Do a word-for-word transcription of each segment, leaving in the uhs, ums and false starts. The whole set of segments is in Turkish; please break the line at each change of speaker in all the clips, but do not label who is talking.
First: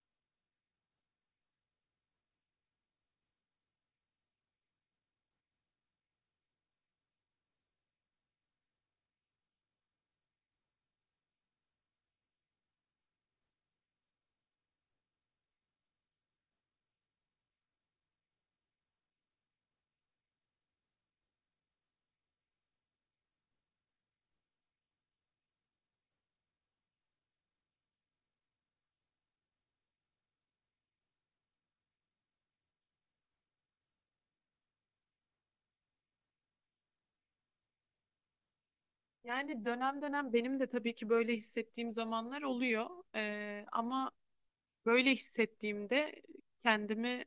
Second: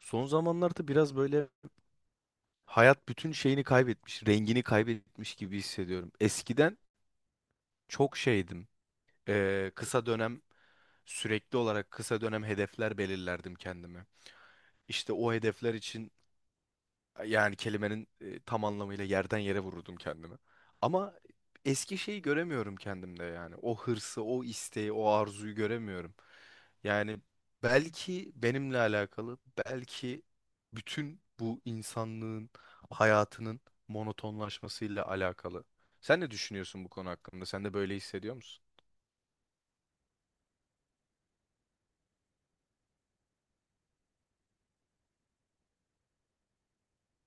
Son zamanlarda biraz böyle hayat bütün şeyini kaybetmiş, rengini kaybetmiş gibi hissediyorum. Eskiden çok şeydim. Ee, kısa dönem sürekli olarak kısa dönem hedefler belirlerdim kendime. İşte o hedefler için yani kelimenin e, tam anlamıyla yerden yere vururdum kendimi. Ama eski şeyi göremiyorum kendimde yani. O hırsı, o isteği, o arzuyu göremiyorum. Yani belki benimle alakalı, belki bütün bu insanlığın hayatının monotonlaşmasıyla alakalı. Sen ne düşünüyorsun bu konu hakkında? Sen de böyle hissediyor musun?
Yani dönem dönem benim de tabii ki böyle hissettiğim zamanlar oluyor. Ee, ama böyle hissettiğimde kendimi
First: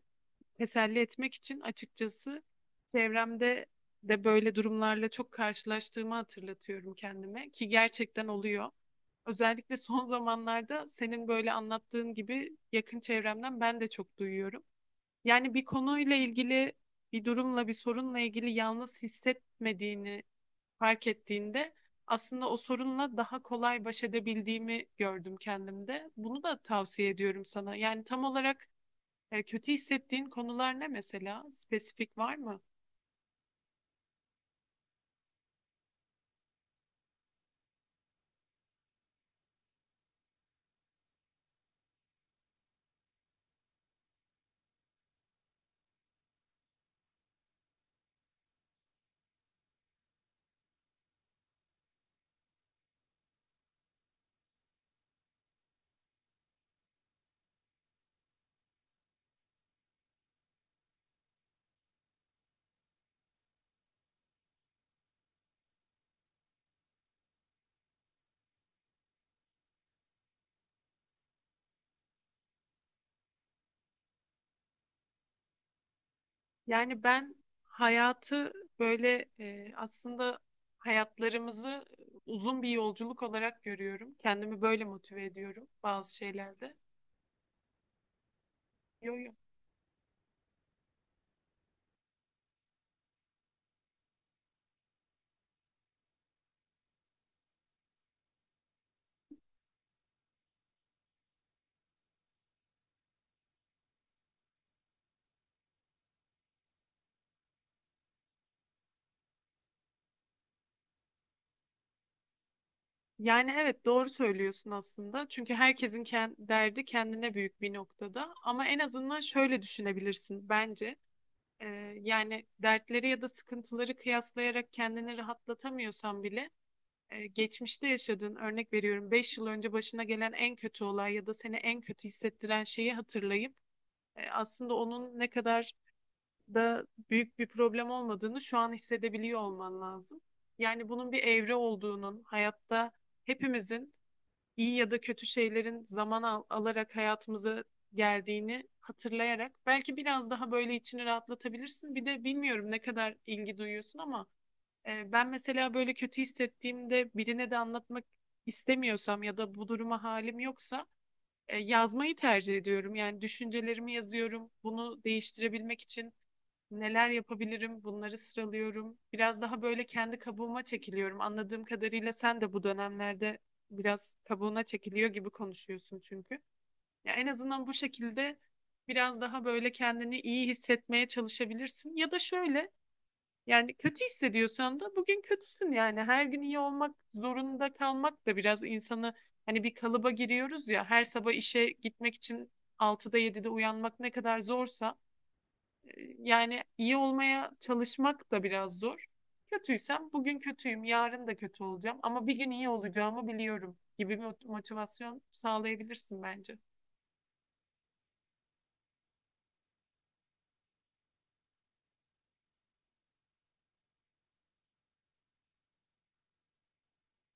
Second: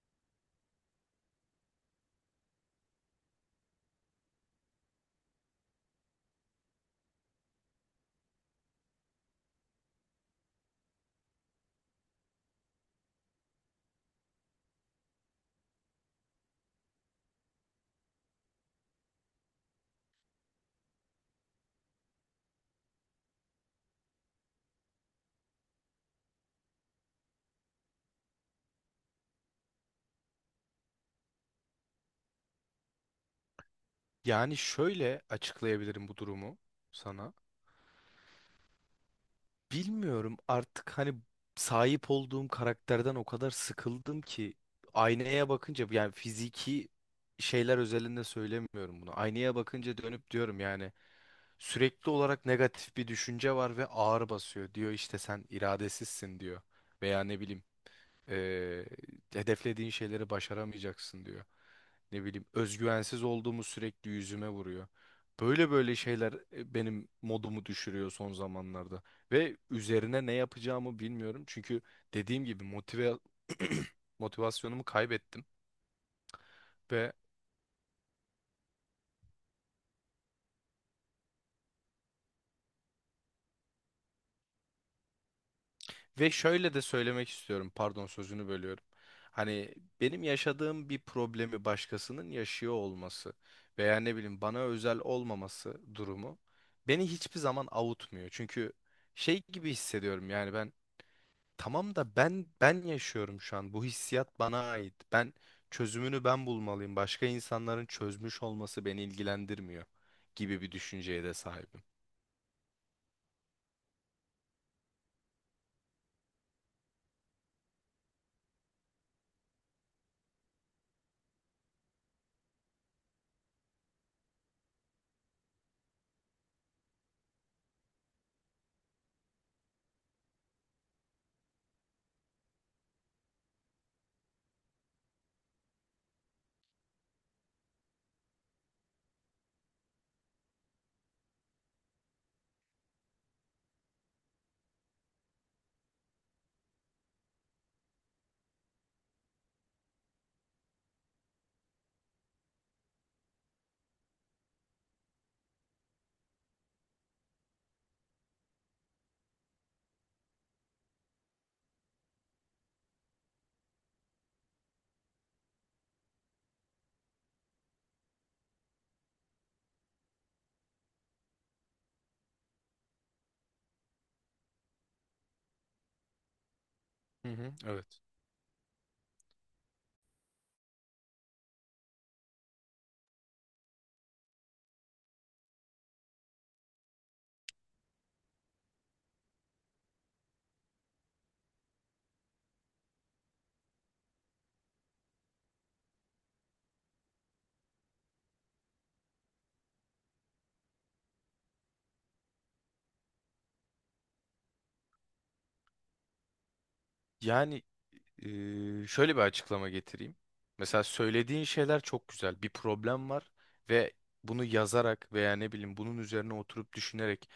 teselli etmek için açıkçası çevremde de böyle durumlarla çok karşılaştığımı hatırlatıyorum kendime ki gerçekten oluyor. Özellikle son zamanlarda senin böyle anlattığın gibi yakın çevremden ben de çok duyuyorum. Yani bir konuyla ilgili, bir durumla, bir sorunla ilgili yalnız hissetmediğini fark ettiğinde aslında o sorunla daha kolay baş edebildiğimi gördüm kendimde. Bunu da tavsiye ediyorum sana. Yani tam olarak e, kötü hissettiğin konular ne mesela? Spesifik var mı?
Yani şöyle açıklayabilirim bu durumu sana. Bilmiyorum artık hani sahip olduğum karakterden o kadar sıkıldım ki aynaya bakınca yani fiziki şeyler özelinde söylemiyorum bunu. Aynaya bakınca dönüp diyorum yani sürekli olarak negatif bir düşünce var ve ağır basıyor. Diyor işte sen iradesizsin diyor veya ne bileyim ee, hedeflediğin şeyleri başaramayacaksın diyor. Ne bileyim özgüvensiz olduğumu sürekli yüzüme vuruyor. Böyle böyle şeyler e, benim modumu düşürüyor son zamanlarda. Ve üzerine ne yapacağımı bilmiyorum. Çünkü dediğim gibi motive motivasyonumu kaybettim.
Yani
Ve
ben hayatı böyle e, aslında hayatlarımızı uzun bir yolculuk olarak görüyorum. Kendimi böyle motive ediyorum bazı
Ve şöyle
şeylerde.
de söylemek istiyorum. Pardon sözünü bölüyorum.
Yo, yo.
Hani benim yaşadığım bir problemi başkasının yaşıyor olması veya ne bileyim bana özel olmaması durumu beni hiçbir zaman avutmuyor. Çünkü şey gibi hissediyorum yani ben tamam da ben ben yaşıyorum şu an. Bu hissiyat bana ait. Ben çözümünü ben bulmalıyım. Başka insanların çözmüş olması beni ilgilendirmiyor gibi bir düşünceye de sahibim.
Yani evet doğru söylüyorsun aslında. Çünkü herkesin ken- derdi kendine büyük bir noktada. Ama en azından şöyle düşünebilirsin bence. Ee, yani dertleri ya da sıkıntıları kıyaslayarak kendini rahatlatamıyorsan bile e, geçmişte yaşadığın örnek veriyorum beş yıl önce başına gelen en kötü olay ya da seni en kötü hissettiren şeyi hatırlayıp e, aslında onun ne kadar da büyük bir problem olmadığını şu an hissedebiliyor olman lazım. Yani bunun bir evre olduğunun hayatta hepimizin iyi ya da kötü şeylerin zaman al- alarak hayatımıza geldiğini hatırlayarak belki biraz daha böyle içini rahatlatabilirsin. Bir de bilmiyorum ne kadar ilgi duyuyorsun ama e, ben mesela böyle kötü hissettiğimde birine de anlatmak istemiyorsam ya da bu duruma halim yoksa e, yazmayı tercih ediyorum. Yani düşüncelerimi yazıyorum. Bunu değiştirebilmek için neler yapabilirim? Bunları sıralıyorum. Biraz daha böyle kendi kabuğuma çekiliyorum. Anladığım kadarıyla sen de bu dönemlerde biraz kabuğuna çekiliyor gibi konuşuyorsun çünkü. Ya en
Hı hı,
azından bu
evet.
şekilde biraz daha böyle kendini iyi hissetmeye çalışabilirsin. Ya da şöyle yani kötü hissediyorsan da bugün kötüsün yani. Her gün iyi olmak zorunda kalmak da biraz insanı hani bir kalıba giriyoruz ya. Her sabah işe gitmek için altıda yedide uyanmak ne kadar zorsa yani iyi olmaya çalışmak da biraz zor. Kötüysem bugün kötüyüm, yarın da kötü olacağım ama bir gün iyi olacağımı biliyorum gibi bir mot- motivasyon sağlayabilirsin bence.
Yani eee, şöyle bir açıklama getireyim. Mesela söylediğin şeyler çok güzel. Bir problem var ve bunu yazarak veya ne bileyim bunun üzerine oturup düşünerek,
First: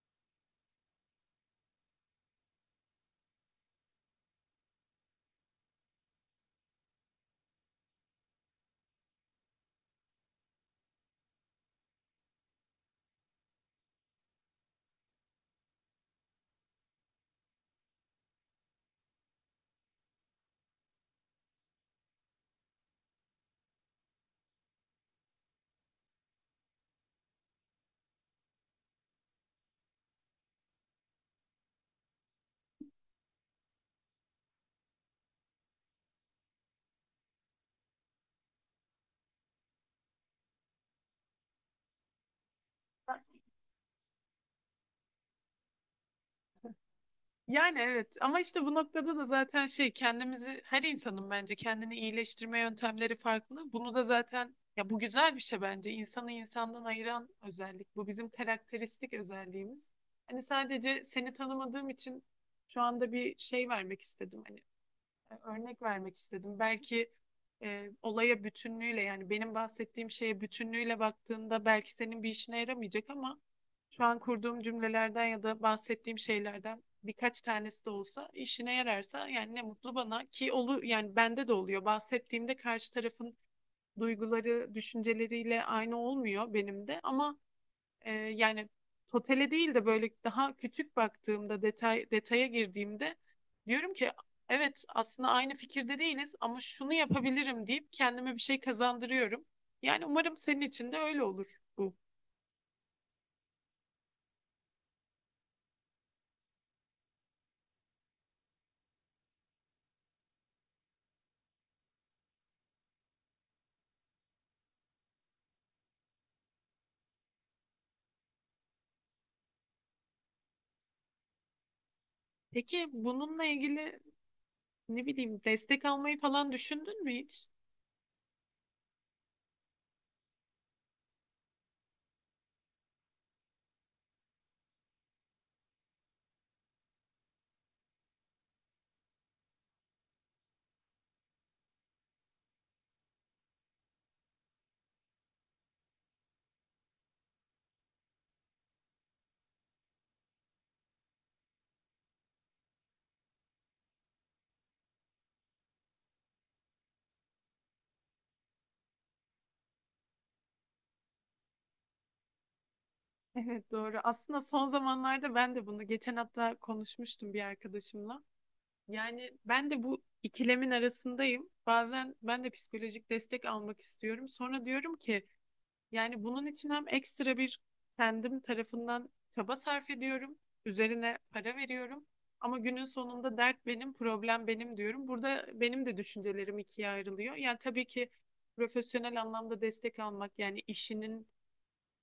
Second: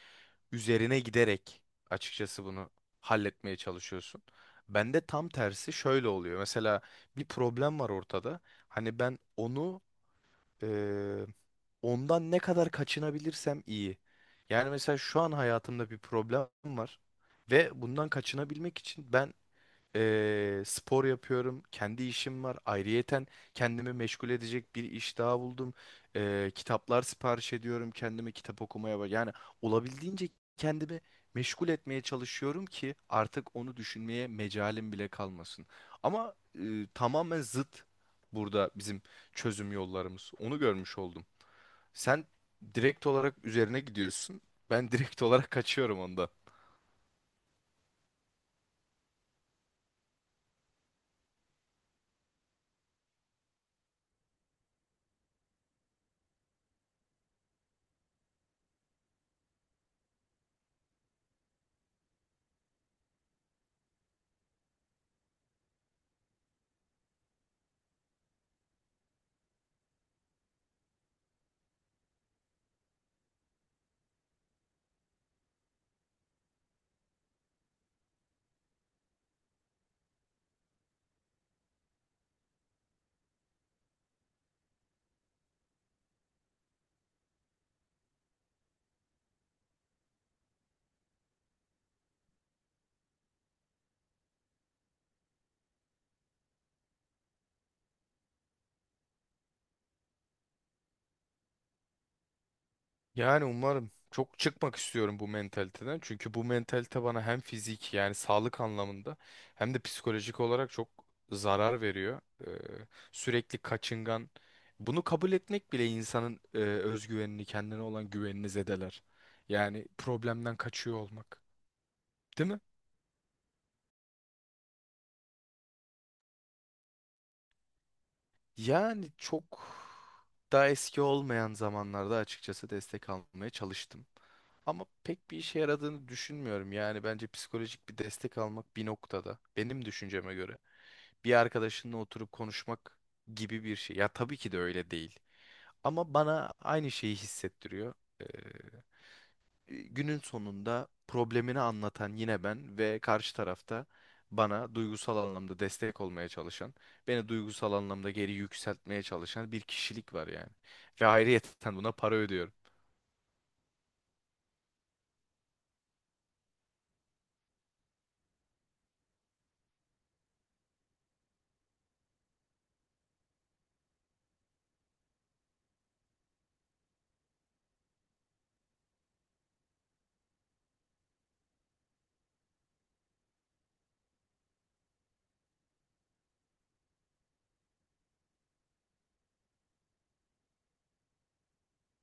üzerine giderek açıkçası bunu halletmeye çalışıyorsun. Bende tam tersi şöyle oluyor. Mesela bir problem var ortada. Hani ben onu eee, ondan ne kadar kaçınabilirsem iyi. Yani mesela şu an hayatımda bir problem var ve bundan kaçınabilmek için ben Eee, spor yapıyorum. Kendi işim var. Ayrıyeten kendimi meşgul edecek bir iş daha buldum. Eee, kitaplar sipariş ediyorum. Kendime kitap okumaya bak. Yani olabildiğince kendimi meşgul etmeye çalışıyorum ki artık onu düşünmeye mecalim bile kalmasın. Ama eee, tamamen zıt burada bizim çözüm yollarımız. Onu görmüş oldum. Sen direkt olarak üzerine gidiyorsun. Ben direkt olarak kaçıyorum onda.
Yani evet ama işte bu noktada da zaten şey kendimizi her insanın bence kendini iyileştirme yöntemleri farklı. Bunu da zaten ya bu güzel bir şey bence. İnsanı insandan ayıran özellik. Bu bizim karakteristik özelliğimiz. Hani sadece seni tanımadığım için şu anda bir şey vermek istedim. Hani örnek vermek istedim. Belki e, olaya bütünlüğüyle yani benim bahsettiğim şeye bütünlüğüyle baktığında belki senin bir işine yaramayacak ama şu an kurduğum cümlelerden ya da bahsettiğim şeylerden birkaç tanesi de olsa işine yararsa yani ne mutlu bana ki olu yani bende de oluyor. Bahsettiğimde karşı tarafın duyguları, düşünceleriyle aynı olmuyor benim de ama e, yani totele değil de böyle daha küçük baktığımda detay detaya girdiğimde diyorum ki evet aslında aynı fikirde değiliz ama şunu yapabilirim deyip kendime bir şey kazandırıyorum. Yani umarım senin için de öyle olur bu.
Yani umarım çok çıkmak istiyorum bu mentaliteden. Çünkü bu mentalite bana hem fizik yani sağlık anlamında hem de psikolojik olarak çok zarar veriyor. Ee, sürekli kaçıngan. Bunu kabul etmek bile insanın e, özgüvenini, kendine olan güvenini zedeler. Yani problemden kaçıyor olmak. Değil mi?
Peki bununla ilgili ne bileyim destek almayı falan düşündün mü hiç?
Yani çok daha eski olmayan zamanlarda açıkçası destek almaya çalıştım. Ama pek bir işe yaradığını düşünmüyorum. Yani bence psikolojik bir destek almak bir noktada benim düşünceme göre bir arkadaşınla oturup konuşmak gibi bir şey. Ya tabii ki de öyle değil. Ama bana aynı şeyi hissettiriyor. e, günün sonunda problemini anlatan yine ben ve karşı tarafta bana duygusal anlamda destek olmaya çalışan, beni duygusal anlamda geri yükseltmeye çalışan bir kişilik var yani. Ve ayrıyeten buna para ödüyorum.
Evet doğru. Aslında son zamanlarda ben de bunu geçen hafta konuşmuştum bir arkadaşımla. Yani ben de bu ikilemin arasındayım. Bazen ben de psikolojik destek almak istiyorum. Sonra diyorum ki yani bunun için hem ekstra bir kendim tarafından çaba sarf ediyorum. Üzerine para veriyorum. Ama günün sonunda dert benim, problem benim diyorum. Burada benim de düşüncelerim ikiye ayrılıyor. Yani tabii ki profesyonel anlamda destek almak yani işinin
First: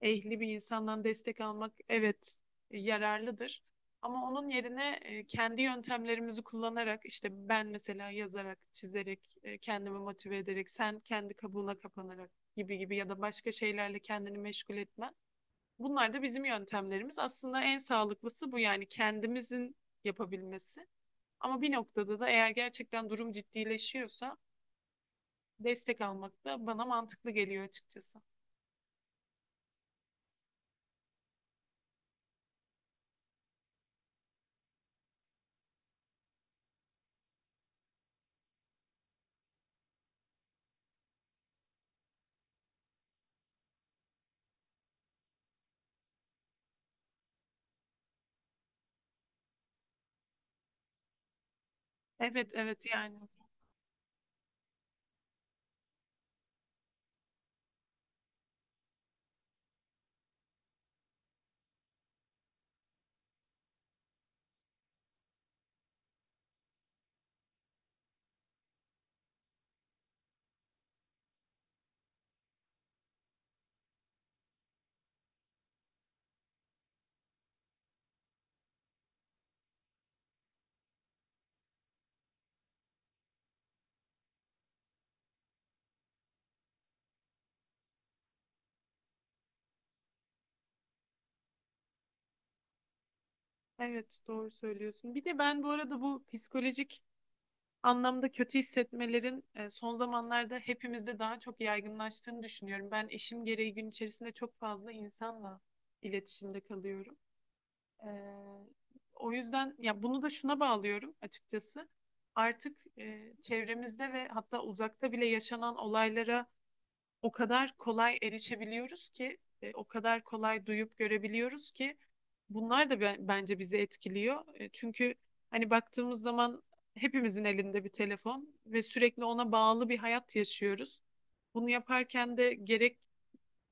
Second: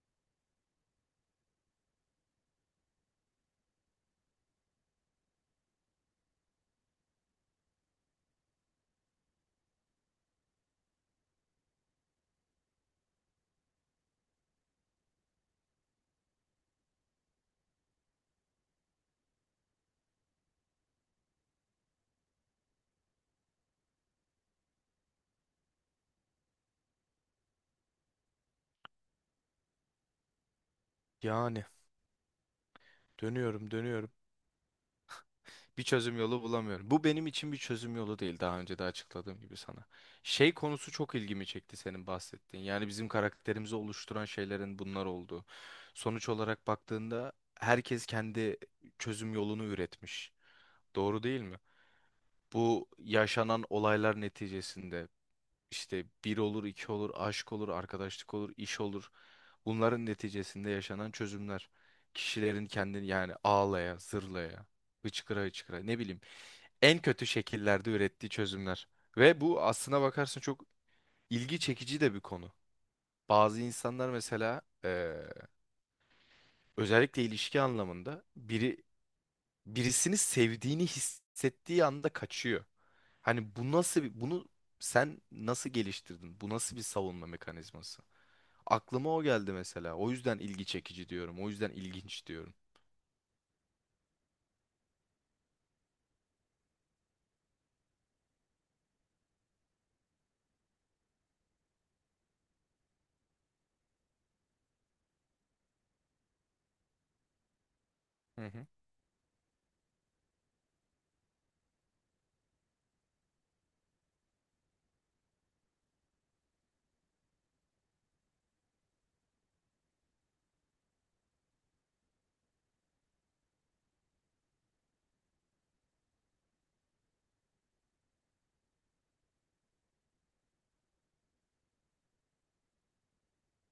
ehli bir insandan destek almak evet yararlıdır. Ama onun yerine e, kendi yöntemlerimizi kullanarak işte ben mesela yazarak, çizerek, e, kendimi motive ederek, sen kendi kabuğuna kapanarak gibi gibi ya da başka şeylerle kendini meşgul etmen. Bunlar da bizim yöntemlerimiz. Aslında en sağlıklısı bu yani kendimizin yapabilmesi. Ama bir noktada da eğer gerçekten durum ciddileşiyorsa destek almak da bana mantıklı geliyor açıkçası.
Yani dönüyorum dönüyorum. Bir çözüm yolu bulamıyorum. Bu benim için bir çözüm yolu değil daha önce de açıkladığım gibi sana. Şey konusu çok ilgimi çekti senin bahsettiğin. Yani bizim karakterimizi oluşturan şeylerin bunlar olduğu. Sonuç olarak baktığında herkes kendi çözüm yolunu üretmiş. Doğru değil mi?
Evet evet
Bu
yani.
yaşanan olaylar neticesinde işte bir olur, iki olur, aşk olur, arkadaşlık olur, iş olur. Bunların neticesinde yaşanan çözümler. Kişilerin kendini yani ağlaya, zırlaya, hıçkıra hıçkıra ne bileyim en kötü şekillerde ürettiği çözümler. Ve bu aslına bakarsın çok ilgi çekici de bir konu. Bazı insanlar mesela eee, özellikle ilişki anlamında biri birisini sevdiğini hissettiği anda kaçıyor. Hani bu nasıl bir, bunu sen nasıl geliştirdin? Bu nasıl bir savunma mekanizması? Aklıma o geldi mesela. O yüzden ilgi çekici diyorum. O yüzden ilginç diyorum.
Evet doğru söylüyorsun. Bir de ben bu arada bu psikolojik anlamda kötü hissetmelerin e, son zamanlarda hepimizde daha çok yaygınlaştığını düşünüyorum. Ben işim gereği gün içerisinde çok fazla insanla iletişimde kalıyorum. E,
Hı hı.
O yüzden ya bunu da şuna bağlıyorum açıkçası. Artık e, çevremizde ve hatta uzakta bile yaşanan olaylara o kadar kolay erişebiliyoruz ki, e, o kadar kolay duyup görebiliyoruz ki bunlar da be- bence bizi etkiliyor. E, çünkü hani baktığımız zaman hepimizin elinde bir telefon ve sürekli ona bağlı bir hayat yaşıyoruz. Bunu yaparken de gerek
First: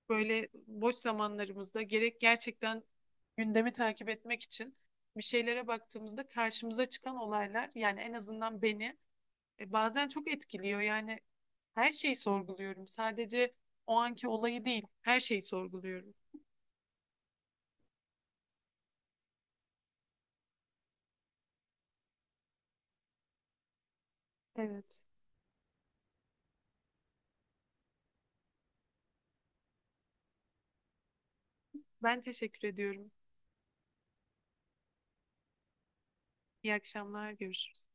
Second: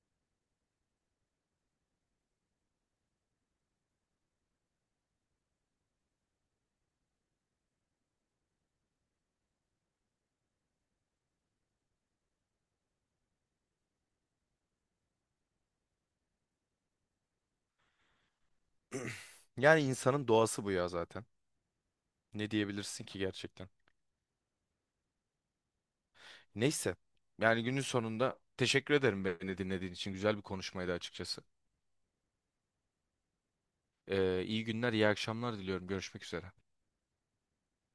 böyle boş zamanlarımızda gerek gerçekten gündemi takip etmek için bir şeylere baktığımızda karşımıza çıkan olaylar yani en azından beni e, bazen çok etkiliyor. Yani her şeyi sorguluyorum. Sadece o anki olayı değil, her şeyi sorguluyorum.
Yani insanın doğası bu ya zaten. Ne diyebilirsin ki gerçekten?
Evet.
Neyse. Yani günün sonunda teşekkür ederim beni dinlediğin için. Güzel bir konuşmaydı açıkçası.
Ben teşekkür ediyorum.
Ee, iyi günler, iyi akşamlar diliyorum. Görüşmek üzere.
İyi akşamlar, görüşürüz.